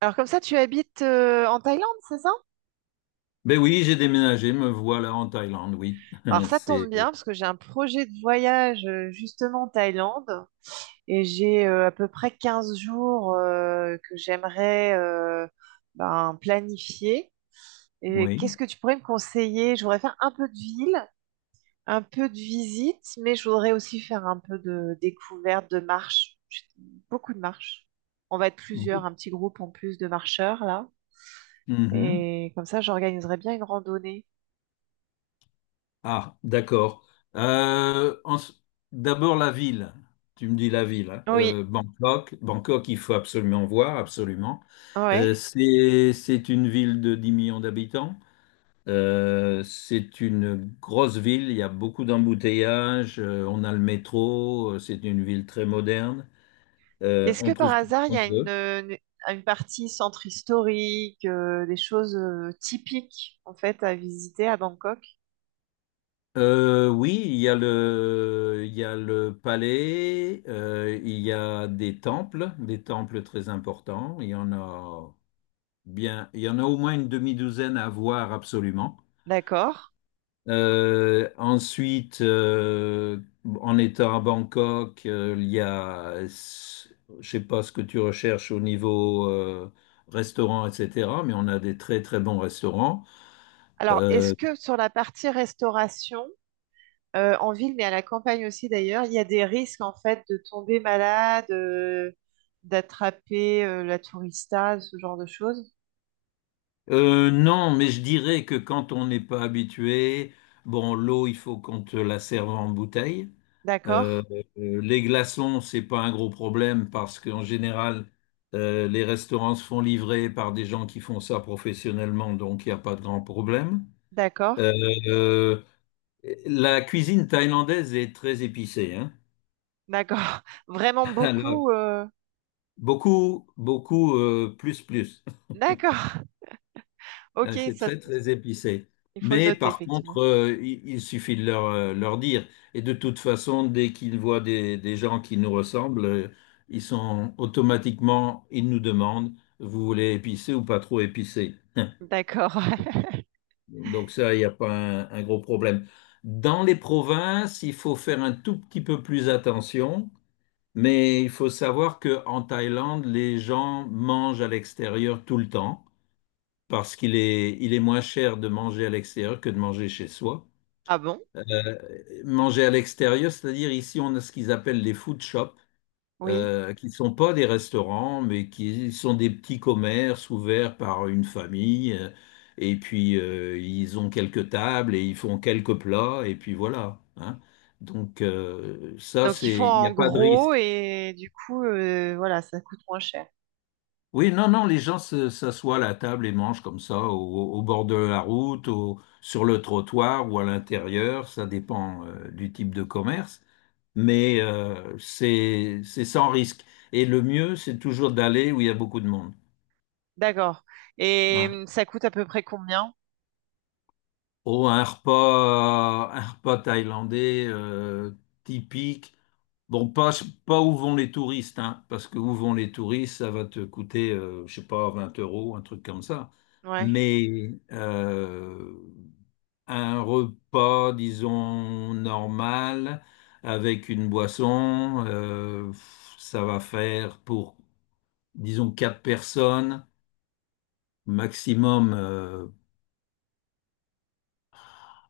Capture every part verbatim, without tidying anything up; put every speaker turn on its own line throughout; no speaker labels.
Alors comme ça, tu habites euh, en Thaïlande, c'est ça?
Ben oui, j'ai déménagé, me voilà en Thaïlande, oui.
Alors ça tombe
C'est
bien parce que j'ai un projet de voyage euh, justement en Thaïlande et j'ai euh, à peu près quinze jours euh, que j'aimerais euh, ben, planifier. Et
oui.
qu'est-ce que tu pourrais me conseiller? Je voudrais faire un peu de ville, un peu de visite, mais je voudrais aussi faire un peu de découverte, de marche, beaucoup de marche. On va être plusieurs, un petit groupe en plus de marcheurs là.
Mhm.
Et comme ça, j'organiserai bien une randonnée.
Ah, d'accord. Euh, en s- D'abord la ville. Tu me dis la ville, hein.
Oui,
Euh, Bangkok. Bangkok, il faut absolument voir, absolument. Euh,
ouais.
c'est c'est une ville de dix millions d'habitants. Euh, c'est une grosse ville. Il y a beaucoup d'embouteillages. Euh, on a le métro. euh, C'est une ville très moderne. Euh,
Est-ce
on
que par
trouve tout ce
hasard, il y
qu'on
a une,
veut.
une- une partie centre historique, euh, des choses euh, typiques en fait à visiter à Bangkok?
Euh, oui, il y a le, il y a le palais, euh, il y a des temples, des temples très importants. Il y en a bien, il y en a au moins une demi-douzaine à voir absolument.
D'accord.
Euh, ensuite, euh, en étant à Bangkok, euh, il y a, je sais pas ce que tu recherches au niveau euh, restaurant, et cetera. Mais on a des très très bons restaurants.
Alors, est-ce
Euh,
que sur la partie restauration, euh, en ville, mais à la campagne aussi d'ailleurs, il y a des risques en fait de tomber malade, euh, d'attraper euh, la tourista, ce genre de choses?
Euh, non, mais je dirais que quand on n'est pas habitué, bon, l'eau, il faut qu'on te la serve en bouteille.
D'accord,
Euh, euh, les glaçons, c'est pas un gros problème parce qu'en général, euh, les restaurants se font livrer par des gens qui font ça professionnellement, donc il n'y a pas de grand problème.
d'accord,
Euh, euh, la cuisine thaïlandaise est très épicée, hein.
d'accord. Vraiment
Alors,
beaucoup. euh,
beaucoup, beaucoup, euh, plus, plus.
D'accord. Ok,
Euh, C'est
ça,
très, très épicé.
il faut le
Mais
noter
par contre,
effectivement.
euh, il, il suffit de leur, euh, leur dire. Et de toute façon, dès qu'ils voient des, des gens qui nous ressemblent, euh, ils sont automatiquement, ils nous demandent, vous voulez épicé ou pas trop épicé?
D'accord.
Donc ça, il n'y a pas un, un gros problème. Dans les provinces, il faut faire un tout petit peu plus attention, mais il faut savoir qu'en Thaïlande, les gens mangent à l'extérieur tout le temps parce qu'il est, il est moins cher de manger à l'extérieur que de manger chez soi.
Ah bon?
Manger à l'extérieur, c'est-à-dire ici, on a ce qu'ils appellent les food shops,
Oui.
euh, qui ne sont pas des restaurants, mais qui sont des petits commerces ouverts par une famille. euh, Et puis, euh, ils ont quelques tables et ils font quelques plats, et puis voilà, hein. Donc, euh, ça,
Donc ils font
c'est, il n'y
en
a pas de risque.
gros et du coup, euh, voilà, ça coûte moins cher.
Oui, non, non, les gens se- s'assoient à la table et mangent comme ça, au, au bord de la route, au- sur le trottoir ou à l'intérieur, ça dépend euh, du type de commerce, mais euh, c'est c'est sans risque. Et le mieux, c'est toujours d'aller où il y a beaucoup de monde.
D'accord. Et
Ouais.
hum, ça coûte à peu près combien?
Oh, un repas, euh, un repas thaïlandais euh, typique. Bon, pas, pas où vont les touristes, hein, parce que où vont les touristes, ça va te coûter, euh, je sais pas, vingt euros, un truc comme ça.
Ouais,
Mais euh, un repas, disons, normal, avec une boisson, euh, ça va faire pour, disons, quatre personnes, maximum euh,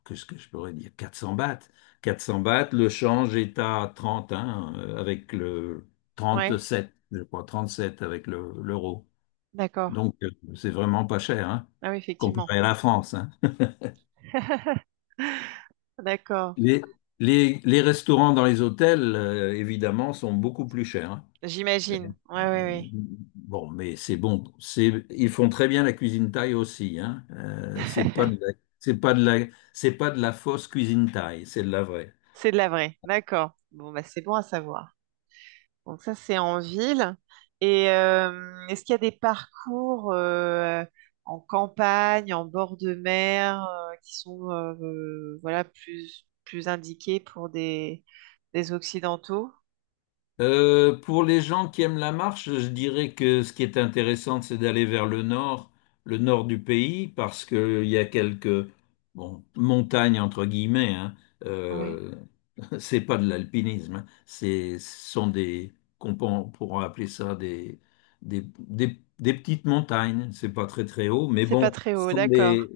qu'est-ce que je pourrais dire, 400 bahts. 400 bahts, le change est à trente, hein, euh, avec le
ouais,
trente-sept, je crois, trente-sept avec le- l'euro.
d'accord.
Donc, euh, c'est vraiment pas cher, hein,
Ah oui, effectivement.
comparé à la France, hein.
D'accord.
Les, les, les restaurants dans les hôtels, euh, évidemment, sont beaucoup plus chers, hein.
J'imagine.
Euh,
Ouais, ouais, ouais.
Bon, mais c'est bon. C'est, ils font très bien la cuisine thaï aussi, hein. Euh, c'est pas de la, c'est pas de la, c'est pas de la fausse cuisine thaï, c'est de la vraie.
C'est de la vraie. D'accord. Bon, bah c'est bon à savoir. Donc ça, c'est en ville. Et euh, est-ce qu'il y a des parcours euh, en campagne, en bord de mer, euh, qui sont euh, euh, voilà, plus, plus indiqués pour des, des Occidentaux?
Euh, pour les gens qui aiment la marche, je dirais que ce qui est intéressant, c'est d'aller vers le nord, le nord du pays, parce qu'il y a quelques bon, montagnes, entre guillemets, hein.
Oui.
Euh, c'est pas de l'alpinisme, hein. C'est, ce sont des, qu'on peut- on pourra appeler ça des, des, des, des petites montagnes. C'est pas très très haut, mais
C'est pas
bon,
très
ce
haut,
sont
d'accord.
des,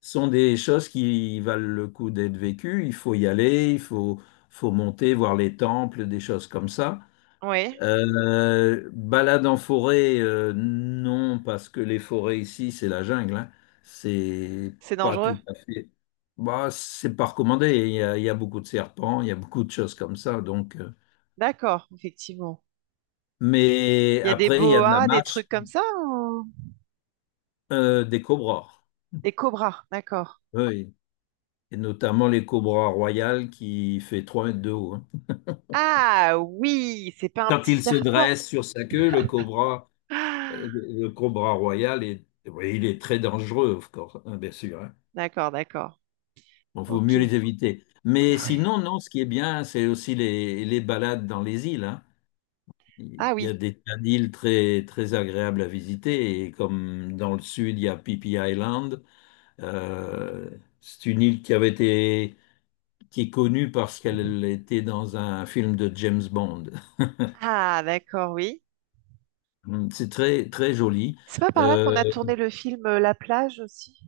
ce sont des choses qui valent le coup d'être vécues. Il faut y aller, il faut, faut monter, voir les temples, des choses comme ça.
Oui,
Euh, balade en forêt, euh, non, parce que les forêts ici, c'est la jungle, hein. C'est
c'est
pas
dangereux.
tout à fait. Bah, c'est pas recommandé. Il y a, il y a beaucoup de serpents, il y a beaucoup de choses comme ça. Donc. euh.
D'accord, effectivement.
Mais
Il y a des
après, il y a de la
boas, des trucs
marche,
comme ça, ou-
euh, des cobras.
Des cobras, d'accord.
Oui. Et notamment les cobras royales qui fait trois mètres de haut, hein.
Ah oui, c'est pas un
Quand
petit
il se
serpent.
dresse sur sa queue, le cobra,
Ah,
euh, le cobra royal est, oui, il est très dangereux, of course, hein, bien sûr, hein.
d'accord, d'accord.
Bon, faut
Ok.
mieux les éviter. Mais
Ouais.
sinon, non, ce qui est bien, c'est aussi les, les balades dans les îles, hein. Il
Ah
y a
oui.
des tas d'îles très, très agréables à visiter. Et comme dans le sud, il y a Phi Island. Euh, c'est une île qui avait été, qui est connue parce qu'elle était dans un film de James Bond.
Ah, d'accord, oui.
C'est très, très joli.
C'est pas par là
Euh,
qu'on a tourné le film euh, La plage aussi?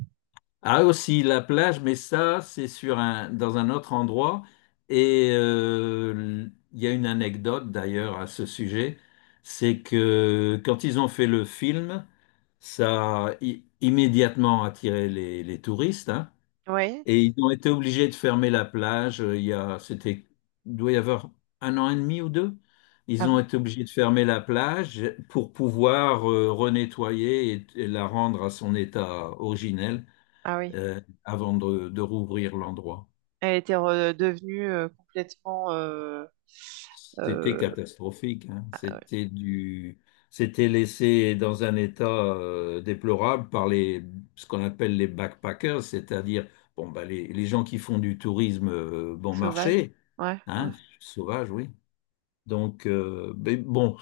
Ah aussi la plage, mais ça c'est sur un dans un autre endroit et euh, il y a une anecdote d'ailleurs à ce sujet, c'est que quand ils ont fait le film, ça a i- immédiatement attiré les, les touristes, hein,
Oui.
et ils ont été obligés de fermer la plage. euh, Il y a c'était il doit y avoir un an et demi ou deux.
Ah
Ils ont
bon?
été obligés de fermer la plage pour pouvoir euh, renettoyer et et la rendre à son état originel
Ah oui.
euh, avant de, de rouvrir l'endroit.
Elle était redevenue euh, complètement euh,
C'était
euh,
catastrophique, hein.
ah ouais,
C'était du, c'était laissé dans un état euh, déplorable par les, ce qu'on appelle les backpackers, c'est-à-dire bon, bah, les, les gens qui font du tourisme euh, bon
sauvage.
marché,
Ouais, ouais.
hein, sauvage, oui. Donc, euh, mais bon,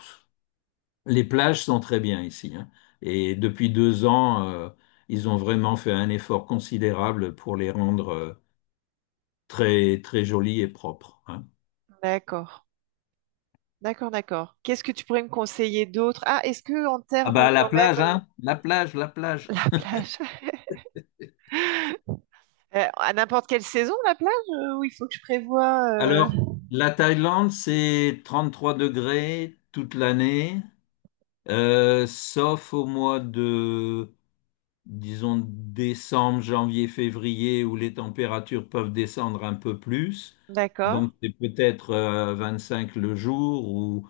les plages sont très bien ici, hein. Et depuis deux ans, euh, ils ont vraiment fait un effort considérable pour les rendre euh, très, très jolies et propres, hein.
D'accord. D'accord, d'accord. Qu'est-ce que tu pourrais me conseiller d'autre? Ah, est-ce que en
Ah
termes
bah la
quand même
plage,
euh,
hein? La plage, la plage.
la plage? Euh, à n'importe quelle saison, la plage, euh, ou il faut que je prévoie euh,
Alors, la Thaïlande, c'est trente-trois degrés toute l'année, euh, sauf au mois de, disons, décembre, janvier, février, où les températures peuvent descendre un peu plus.
D'accord.
Donc, c'est peut-être euh, cinq le jour, ou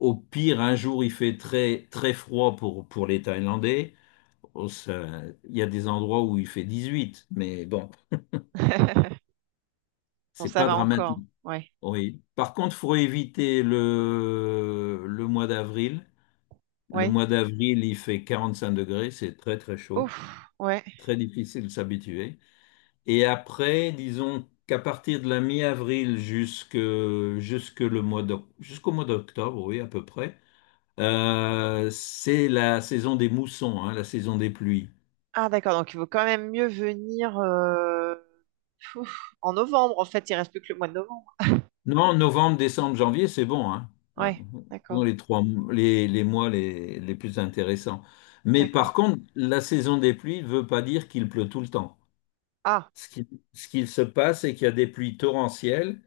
au pire, un jour, il fait très, très froid pour, pour les Thaïlandais. Oh, ça- Il y a des endroits où il fait dix-huit, mais bon,
Bon,
c'est
ça
pas
va
dramatique.
encore. Ouais.
Oui. Par contre, faut éviter le, le mois d'avril. Le
Ouais.
mois d'avril, il fait quarante-cinq degrés, c'est très très chaud,
Ouf. Ouais.
très difficile de s'habituer. Et après, disons qu'à partir de la mi-avril jusque, jusque le mois d'oc- jusqu'au mois d'octobre, oui, à peu près, euh, c'est la saison des moussons, hein, la saison des pluies.
Ah d'accord, donc il vaut quand même mieux venir euh, ouf, en novembre, en fait, il reste plus que le mois de novembre.
Non, novembre, décembre, janvier, c'est bon, hein. Ah,
Ouais,
dans
d'accord,
les trois, les, les mois les, les plus intéressants. Mais
d'accord.
par contre, la saison des pluies ne veut pas dire qu'il pleut tout le temps.
Ah,
Ce qui, Ce qu'il se passe, c'est qu'il y a des pluies torrentielles,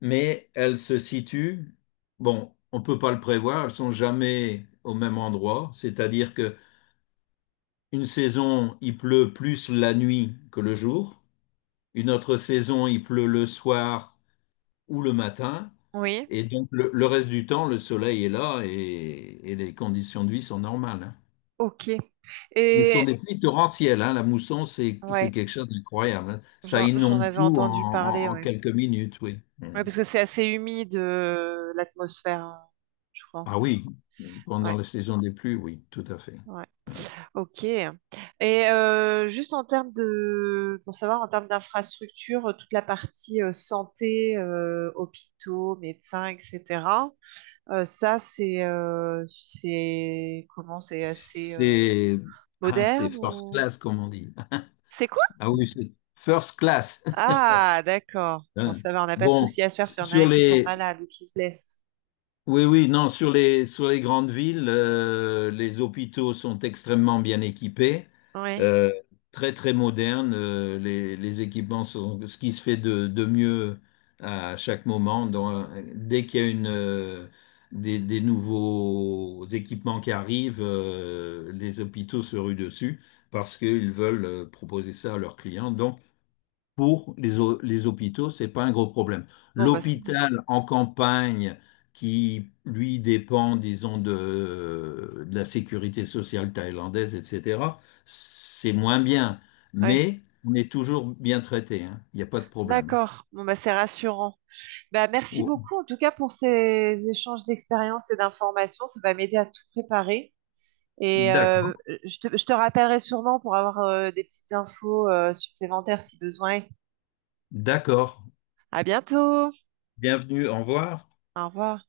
mais elles se situent, bon, on ne peut pas le prévoir, elles sont jamais au même endroit. C'est-à-dire que une saison, il pleut plus la nuit que le jour. Une autre saison, il pleut le soir ou le matin.
oui,
Et donc, le, le reste du temps, le soleil est là et, et les conditions de vie sont normales, hein.
ok.
Mais ce sont des,
Et
Ouais. pluies torrentielles, hein. La mousson, c'est c'est
ouais,
quelque chose d'incroyable, hein. Ça
j'en j'en
inonde
avais
tout en,
entendu parler,
en- en
ouais.
quelques minutes, oui.
Ouais,
Mm.
parce que c'est assez humide euh, l'atmosphère, hein, je crois.
Ah oui, pendant
Ouais,
la saison des pluies, oui, tout à fait.
ouais.
Hein.
Ok. Et euh, juste en termes de, pour savoir, en termes d'infrastructure, toute la partie euh, santé, euh, hôpitaux, médecins, et cetera. Euh, ça, c'est euh, c'est comment? C'est assez euh,
C'est ah, c'est
moderne
first
ou
class, comme on dit.
c'est quoi?
Ah oui, c'est first class.
Ah, d'accord. Bon,
Hein.
ça va, on n'a pas de
Bon,
souci à se faire si on a un
sur
qui tombe
les,
malade ou qui se blesse.
oui, oui, non, sur les, sur les grandes villes, euh, les hôpitaux sont extrêmement bien équipés,
Oui.
euh, très, très modernes. euh, les, les équipements sont ce qui se fait de, de mieux à chaque moment. Dans- dès qu'il y a une, euh, des, des nouveaux équipements qui arrivent, euh, les hôpitaux se ruent dessus parce qu'ils veulent euh, proposer ça à leurs clients. Donc, pour les, hô- les hôpitaux, c'est pas un gros problème.
Bon, bah c'est bien.
L'hôpital en campagne qui, lui, dépend, disons, de, de la sécurité sociale thaïlandaise, et cetera, c'est moins bien,
Oui.
mais on est toujours bien traité, hein. Il n'y a pas de problème.
D'accord. Bon, bah c'est rassurant. Bah merci
Oh,
beaucoup en tout cas pour ces échanges d'expériences et d'informations. Ça va m'aider à tout préparer. Et euh,
d'accord,
je te, je te rappellerai sûrement pour avoir euh, des petites infos euh, supplémentaires si besoin.
d'accord.
À bientôt.
Bienvenue, au revoir.
Au revoir.